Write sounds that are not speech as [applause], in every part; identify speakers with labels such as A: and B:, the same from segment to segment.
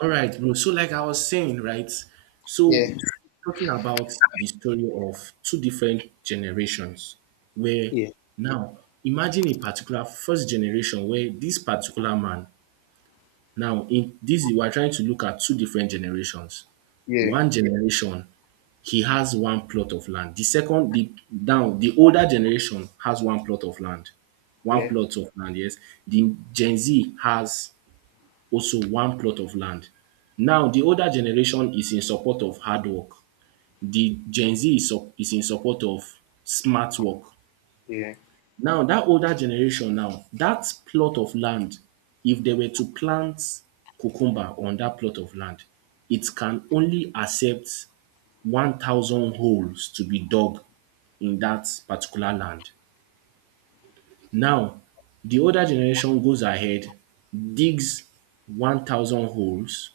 A: All right, bro. So, like I was saying, right?
B: Yeah,
A: So, talking about the story of two different generations, where
B: yeah,
A: now imagine a particular first generation where this particular man now in this we are trying to look at two different generations.
B: yeah,
A: One generation he has one plot of land. The second, the down the older generation has one plot of land, one
B: yeah,
A: plot of land. Yes, the Gen Z has also one plot of land. Now the older generation is in support of hard work. The Gen Z is is in support of smart work.
B: yeah,
A: Now that older generation now, that plot of land, if they were to plant cucumber on that plot of land, it can only accept 1,000 holes to be dug in that particular land. Now, the older generation goes ahead, digs 1,000 holes,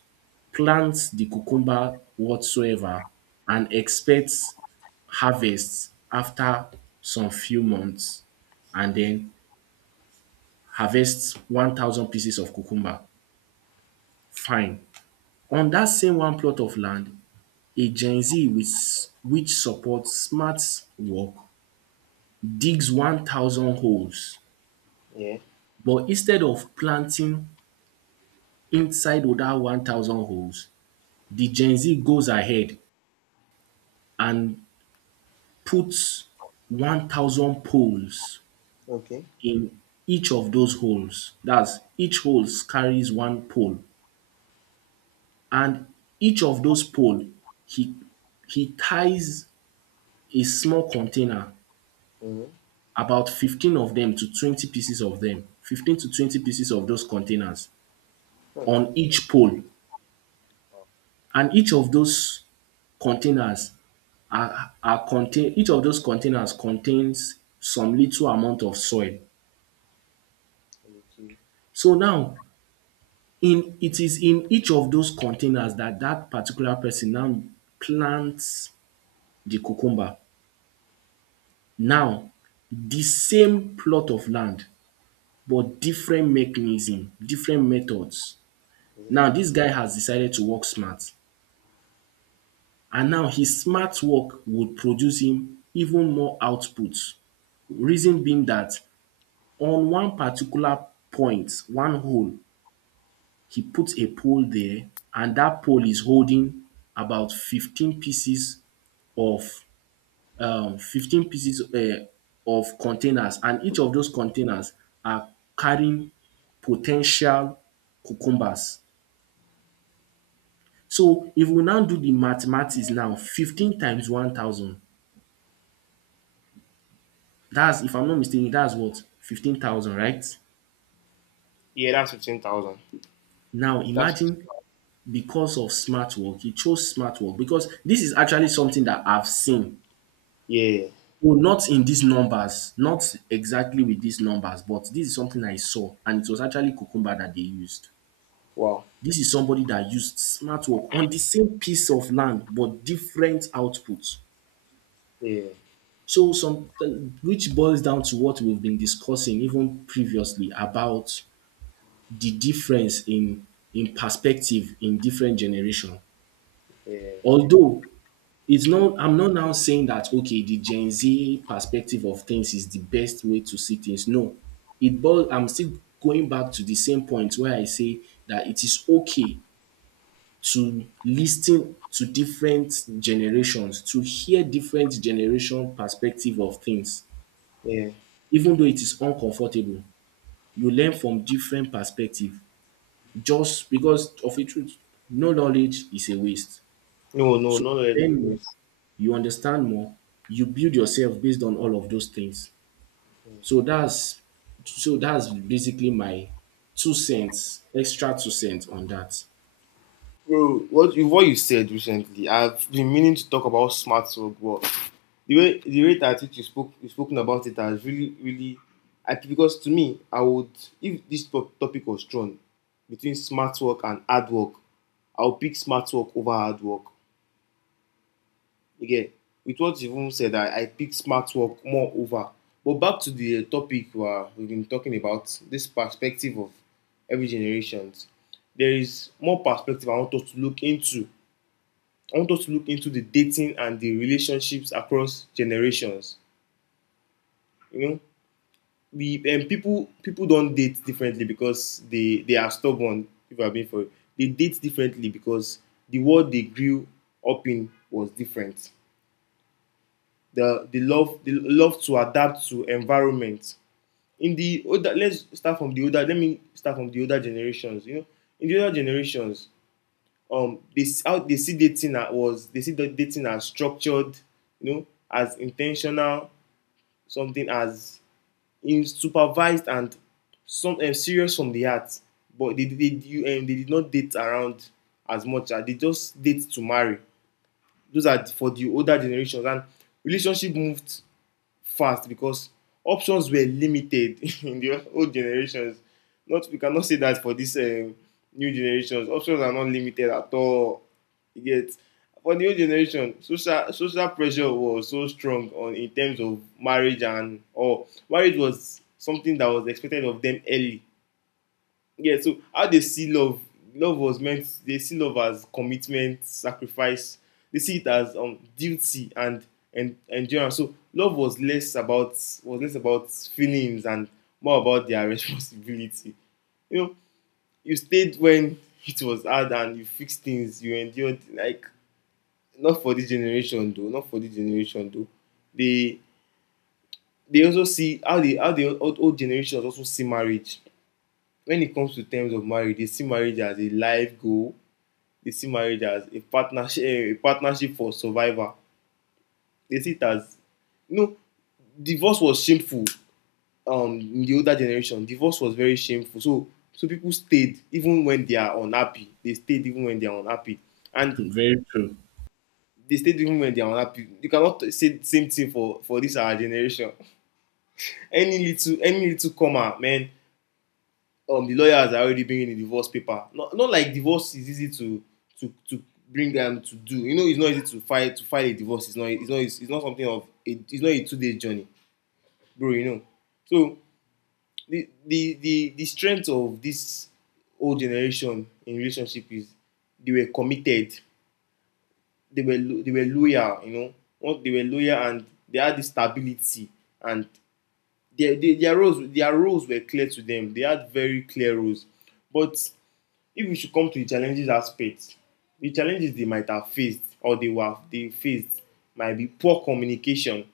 A: plants the cucumber whatsoever, and expects harvests after some few months, and then harvests 1,000 pieces of cucumber. Fine. On that same one plot of land, a Gen Z with which supports smart work digs 1,000 holes,
B: yeah.
A: but instead of planting inside with that 1,000 holes, the Gen Z goes ahead and puts 1,000 poles
B: Okay.
A: in each of those holes. That's each hole carries one pole. And each of those pole, he he ties a small container,
B: Mm-hmm.
A: about 15 of them to 20 pieces of them, 15 to 20 pieces of those containers
B: Huh.
A: on each pole.
B: Wow.
A: And each of those containers are contain each of those containers contains some little amount of soil.
B: Okay.
A: So now in it is in each of those containers that that particular person now plants the cucumber. Now the same plot of land but different mechanism, different methods.
B: Yeah.
A: Now this guy has decided to work smart. And now his smart work would produce him even more outputs. Reason being that on one particular point, one hole, he puts a pole there and that pole is holding about of 15 pieces of containers and each of those containers are carrying potential cucumbers. So if we now do the mathematics now, 15 times 1,000. That's if I'm not mistaken, that's what 15,000, right?
B: Yeah, that's 15,000.
A: Now
B: That's
A: imagine
B: 15,000.
A: because of smart work, he chose smart work because this is actually something that I've seen.
B: Yeah.
A: Well, not in these numbers, not exactly with these numbers, but this is something I saw, and it was actually Kukumba that they used.
B: Wow.
A: This is somebody that used smart work on the same piece of land, but different outputs.
B: Yeah,
A: So some which boils down to what we've been discussing even previously about the difference in perspective in different generation.
B: yeah,
A: Although it's not I'm not now saying that okay the Gen Z perspective of things is the best way to see things. No. It boils I'm still going back to the same point where I say that it is okay to listen to different generations, to hear different generation perspective of things
B: yeah.
A: even though it is uncomfortable. You learn from different perspective just because of a truth. No knowledge is a waste.
B: No, no,
A: So
B: no, no.
A: you learn more, you understand more, you build yourself based on all of those things. So that's so that's basically my two cents, extra two cents on that.
B: Bro, what you said recently? I've been meaning to talk about smart work, the rate at which you spoken about it has really because to me I would, if this topic was thrown between smart work and hard work, I'll pick smart work over hard work. Again, with what you've even said, I pick smart work more over. But back to the topic, where we've been talking about this perspective of every generations, there is more perspective I want us to look into I want us to look into. The dating and the relationships across generations. You know, we people don't date differently because they are stubborn. If I've been for it. They date differently because the world they grew up in was different. The love to adapt to environment. Let's start from the older. Let me start from the older generations. You know, in the older generations, they see the dating as structured. You know, as intentional, something as is supervised and some serious from the heart. But they they did not date around as much as they just date to marry. Those are for the older generations. And relationship moved fast because options were limited [laughs] in the old generations. Not, we cannot say that for this new generations. Options are not limited at all. You get, for the old generation, social pressure was so strong on, in terms of marriage, and or marriage was something that was expected of them early. Yeah, so how they see love. Love was meant They see love as commitment, sacrifice. They see it as duty and endurance. So love was less about, feelings, and more about their [laughs] responsibility. You know, you stayed when [laughs] it was hard and you fixed things, you endured, like. Not for this generation though not for this generation though they they also see how the old generations also see marriage. When it comes to terms of marriage, they see marriage as a life goal. They see marriage as a partnership, a partnership for survival. They see it as, you know, divorce was shameful. In the older generation divorce was very shameful. So people stayed even when they are unhappy, they stayed even when they are unhappy,
A: [laughs]
B: and
A: Very true.
B: they stayed even when they are unhappy. You cannot say the same thing for this our generation. Any little comma, man, the lawyers are already bringing the divorce paper. Not like divorce is easy to bring them to do. You know, it's not easy to file a divorce. It's not, it's not a 2-day journey, bro. You know, so the strength of this old generation in relationship is, they were committed, they were loyal. You know, once they were loyal, and they had this stability, and their roles were clear to them. They had very clear roles. But if we should come to the challenges aspect, the challenges they might have faced, or they faced, might be poor communication.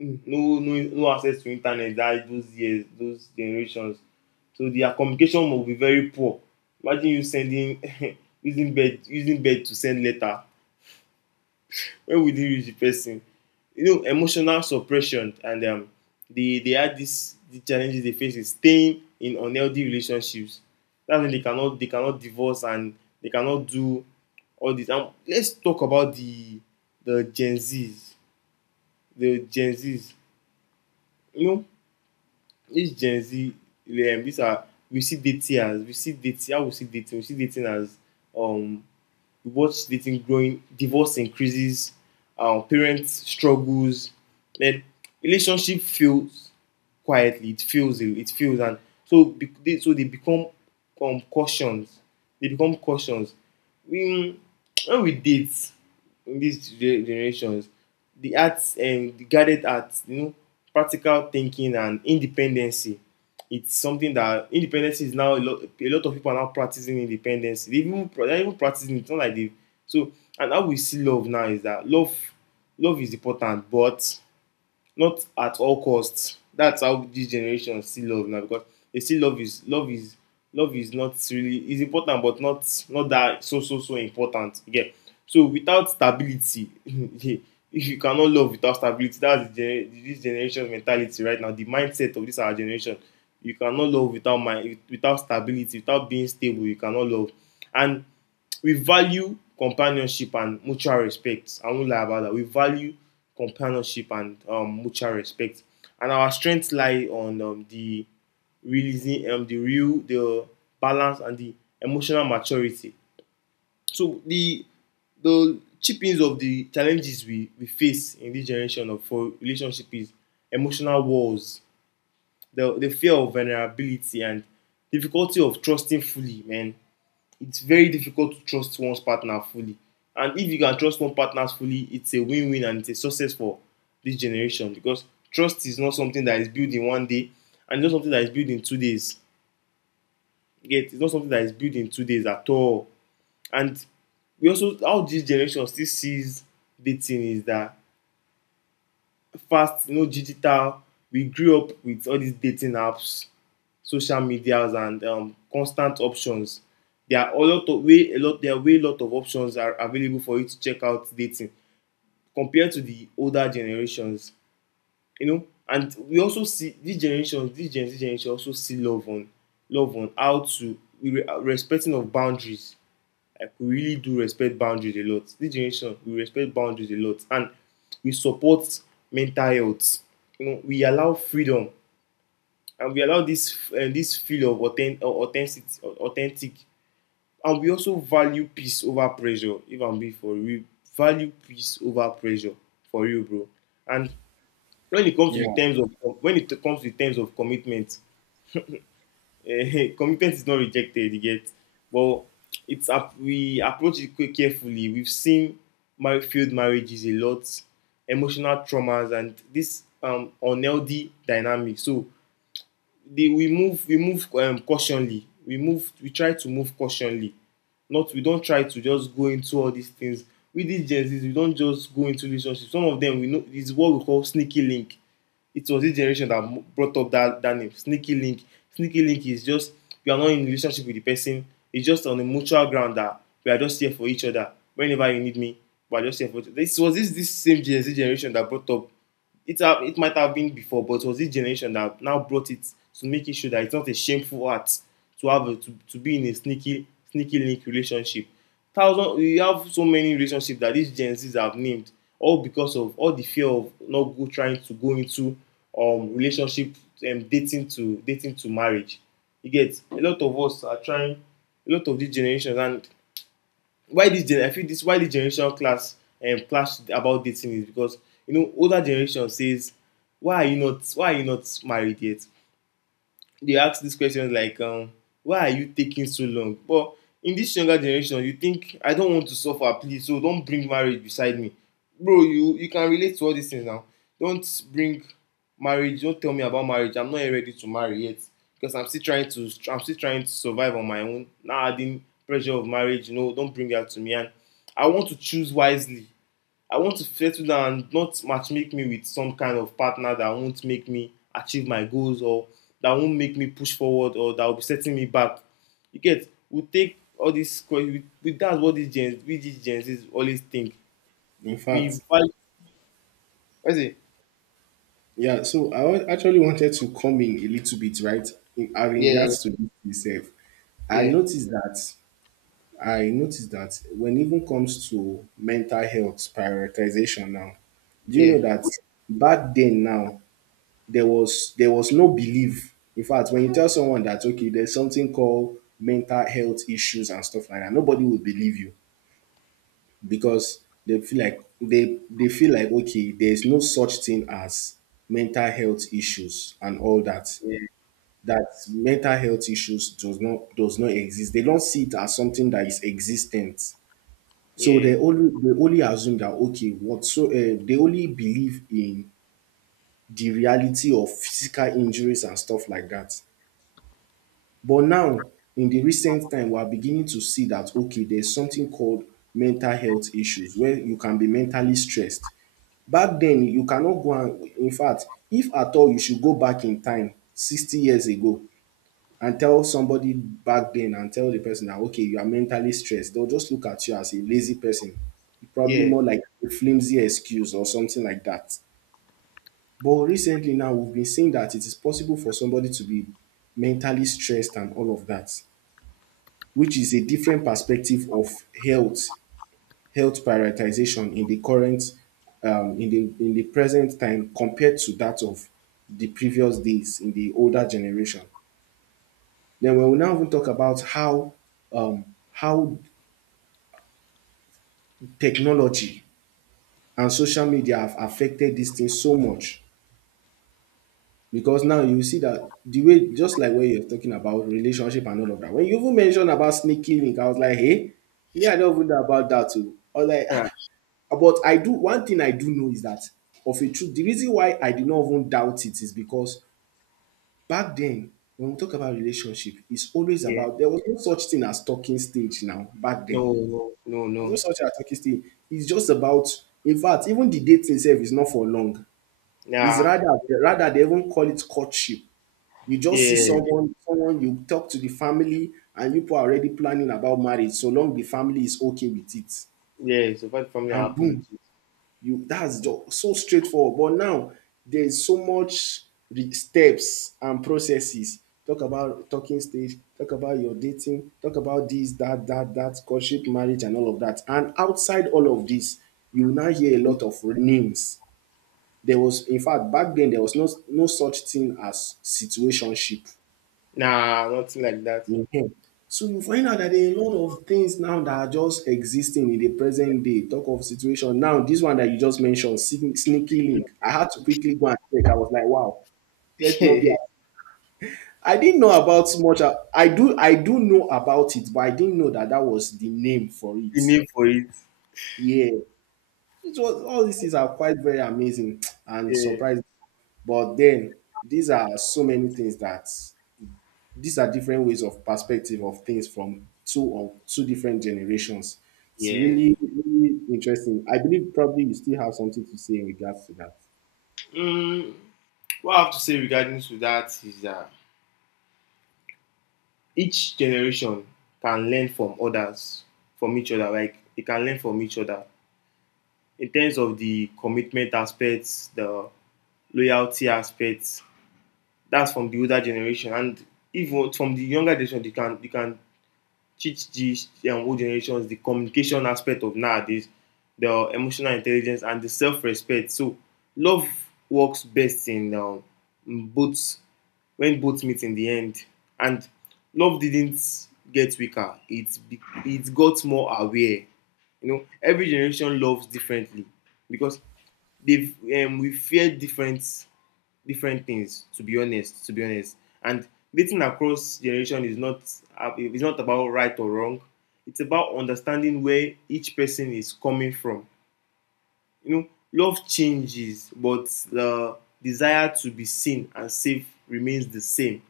B: Mm. No access to internet, that those years, those generations. So their communication must be very poor. Imagine you sending [laughs] using bird to send letter. When will it reach the person? You know, emotional suppression, and they had this, the challenges they face is staying in unhealthy relationships. That's when they cannot divorce, and they cannot do all this. And let's talk about the gen z's the Gen Z's. You know, this Gen Z, um, these are, we see dating as we see dating how we see dating as um What dating, growing, divorce increases, parents struggles. Then relationship fails quietly. It fails. It fails. And so they become, cautions. They become cautions. We, when we date in these generations, the arts, and the guided arts, you know, practical thinking and independency. It's something that independence is now a lot. A lot of people are now practicing independence. They're even practicing it. It's not like they. So, and how we see love now is that, love is important, but not at all costs. That's how this generation see love now, because they see love is not really is important, but not that so important again. So without stability. [laughs] If you cannot love without stability, that's the gener this generation mentality right now, the mindset of this our generation. You cannot love without mind, without stability, without being stable, you cannot love. And we value companionship and mutual respect. I won't lie about that. We value companionship and mutual respect. And our strengths lie on, the realizing, the balance and the emotional maturity. So the chippings of the challenges we face in this generation of for relationship is emotional walls, the fear of vulnerability, and difficulty of trusting fully, man. It's very difficult to trust one's partner fully. And if you can trust one partner fully, it's a win-win and it's a success for this generation, because trust is not something that is built in one day, and it's not something that is built in 2 days. Yet it's not something that is built in 2 days at all. And we also how this generation still sees dating is that, fast, no, digital. We grew up with all these dating apps, social medias, and constant options. There are a lot of way a lot there are way lot of options are available for you to check out dating, compared to the older generations. You know, and we also see this generation, this Gen Z generation, also see love on, how to we respecting of boundaries. Like, we really do respect boundaries a lot. This generation, we respect boundaries a lot, and we support mental health. You know, we allow freedom, and we allow this this feel of authentic. And we also value peace over pressure. If I'm being for real, value peace over pressure, for real, bro. And when it comes to the
A: Yeah,
B: terms of when it comes to the terms of commitment, [laughs] commitment is not rejected yet, but it's up we approach it carefully. We've seen failed marriages a lot, emotional traumas, and this unhealthy dynamic. So the we move, cautionly, we try to move cautionly. Not We don try to just go into all these things. With these Gen Z's, we don just go into relationships. Some of them we know is what we call sneaky link. It was this generation that brought up that name, sneaky link. Sneaky link is just, you are not in a relationship with the person. It's just on a mutual ground that we are just here for each other whenever you need me. We are just here for each other. This was this this same Gen Z generation that brought up, it might have been before, but it was this generation that now brought it, to make it sure that it's not a shameful act to be in a sneaky link relationship. Thousand You have so many relationships that these Gen Zs have named, all because of all the fear of not go trying to go into relationship, and dating to marriage. You get, a lot of us are trying a lot of these generations. And why this I feel, this why this generation class clash about dating is because, you know, older generation says, why are you not married yet. They ask these questions like, why are you taking so long. But in this younger generation, you think, I don't want to suffer, please, so don't bring marriage beside me. Bro, you can relate to all these things now. don't bring don't tell me about marriage. I'm not yet ready to marry yet, because I'm still trying to survive on my own. Now adding pressure of marriage, you know, don't bring that to me. And I want to choose wisely. I want to settle down, and not matchmake me with some kind of partner that won't make me achieve my goals, or that won't make me push forward, or that will be setting me back. You get, we take all these questions, that's what these gens, we these gens always think.
A: in
B: We
A: fact,
B: value, what's it?
A: yeah. So I actually wanted to come in a little bit, right? In
B: Yeah, yeah,
A: regards to this itself, I
B: yeah,
A: noticed that I noticed that when even comes to mental health prioritization now, do you
B: yeah,
A: know that back then now there was no belief. In fact, when you tell someone that okay, there's something called mental health issues and stuff like that, nobody will believe you because they feel like okay, there's no such thing as mental health issues and all that. That mental health issues does not exist. They don't see it as something that is existent so
B: yeah,
A: they only assume that okay, what so they only believe in the reality of physical injuries and stuff like that. But now in the recent time, we are beginning to see that okay, there's something called mental health issues where you can be mentally stressed. Back then, you cannot go and in fact, if at all, you should go back in time 60 years ago and tell somebody back then and tell the person that okay, you are mentally stressed. They'll just look at you as a lazy person, probably
B: yeah,
A: more like a flimsy excuse or something like that. But recently now we've been seeing that it is possible for somebody to be mentally stressed and all of that, which is a different perspective of health health prioritization in the current, in the present time compared to that of the previous days in the older generation. Then we will now even talk about um, how technology and social media have affected this thing so much. Because now you see that the way, just like when you're talking about relationship and all of that, when you even mentioned about sneaky link, I was like, hey, me, I don't even know about that too. I was like,
B: yeah,
A: ah. But I do, one thing I do know is that of a truth, the reason why I did not even doubt it is because back then, when we talk about relationship, it's always
B: yeah.
A: about, there was no such thing as talking stage now, back
B: No,
A: then.
B: no, no,
A: There's no
B: no.
A: such a as stay. It's just about, in fact, even the dating itself is not for long. It's
B: Nah,
A: rather they even call it courtship. You just see
B: yeah,
A: someone, someone you talk to the family, and you people are already planning about marriage. So long the family is okay with it,
B: yeah. So far, family are
A: and
B: happy
A: boom,
B: with it.
A: you that's just so straightforward. But now there's so much steps and processes. Talk about talking stage, talk about your dating, talk about this that courtship, marriage, and all of that, and outside all of this you will now hear a lot of names. There was, in fact, back then there was no such thing as situationship.
B: Nah, nothing like that.
A: Mhm. So you find out that a lot of things now that are just existing in the present day, talk of situation. Now, this one that you just mentioned, sneaky link. I had to quickly go and check. I was like, wow,
B: [laughs]
A: let's not be.
B: The
A: I didn't know about much. I do know about it, but I didn't know that that was the name for it.
B: name for it.
A: Yeah, it was. All these things are quite very amazing [tsk] and
B: Yeah.
A: surprising. But then these are so many things that these are different ways of perspective of things from two or two different generations. It's
B: Yeah.
A: really, really interesting. I believe probably you still have something to say in regards to that.
B: Mm, what I have to say regarding to that is that, each generation can learn from others, from each other. Like, they can learn from each other in terms of the commitment aspects, the loyalty aspects. That's from the older generation. And even from the younger generation, they can teach the, old generations, the communication aspect of nowadays, the emotional intelligence, and the self-respect. So love works best in, both, when both meet in the end. And love didn't get weaker, it got more aware. You know, every generation loves differently because they've we fear different things, to be honest. And dating across generation is not about right or wrong. It's about understanding where each person is coming from. You know, love changes, but the desire to be seen and safe remains the same.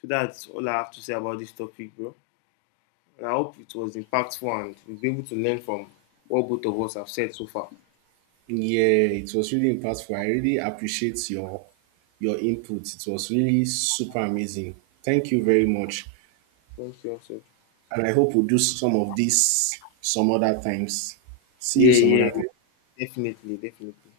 B: So that's all I have to say about this topic, bro, and I hope it was impactful, and we will be able to learn from what both of us have said so far.
A: Yeah, it was really impactful. I really appreciate your input. It was really super amazing. Thank you very much.
B: Thank you also.
A: And I hope we'll do some of this some other times. See you
B: Yeah,
A: some
B: yeah.
A: other time.
B: Definitely, definitely.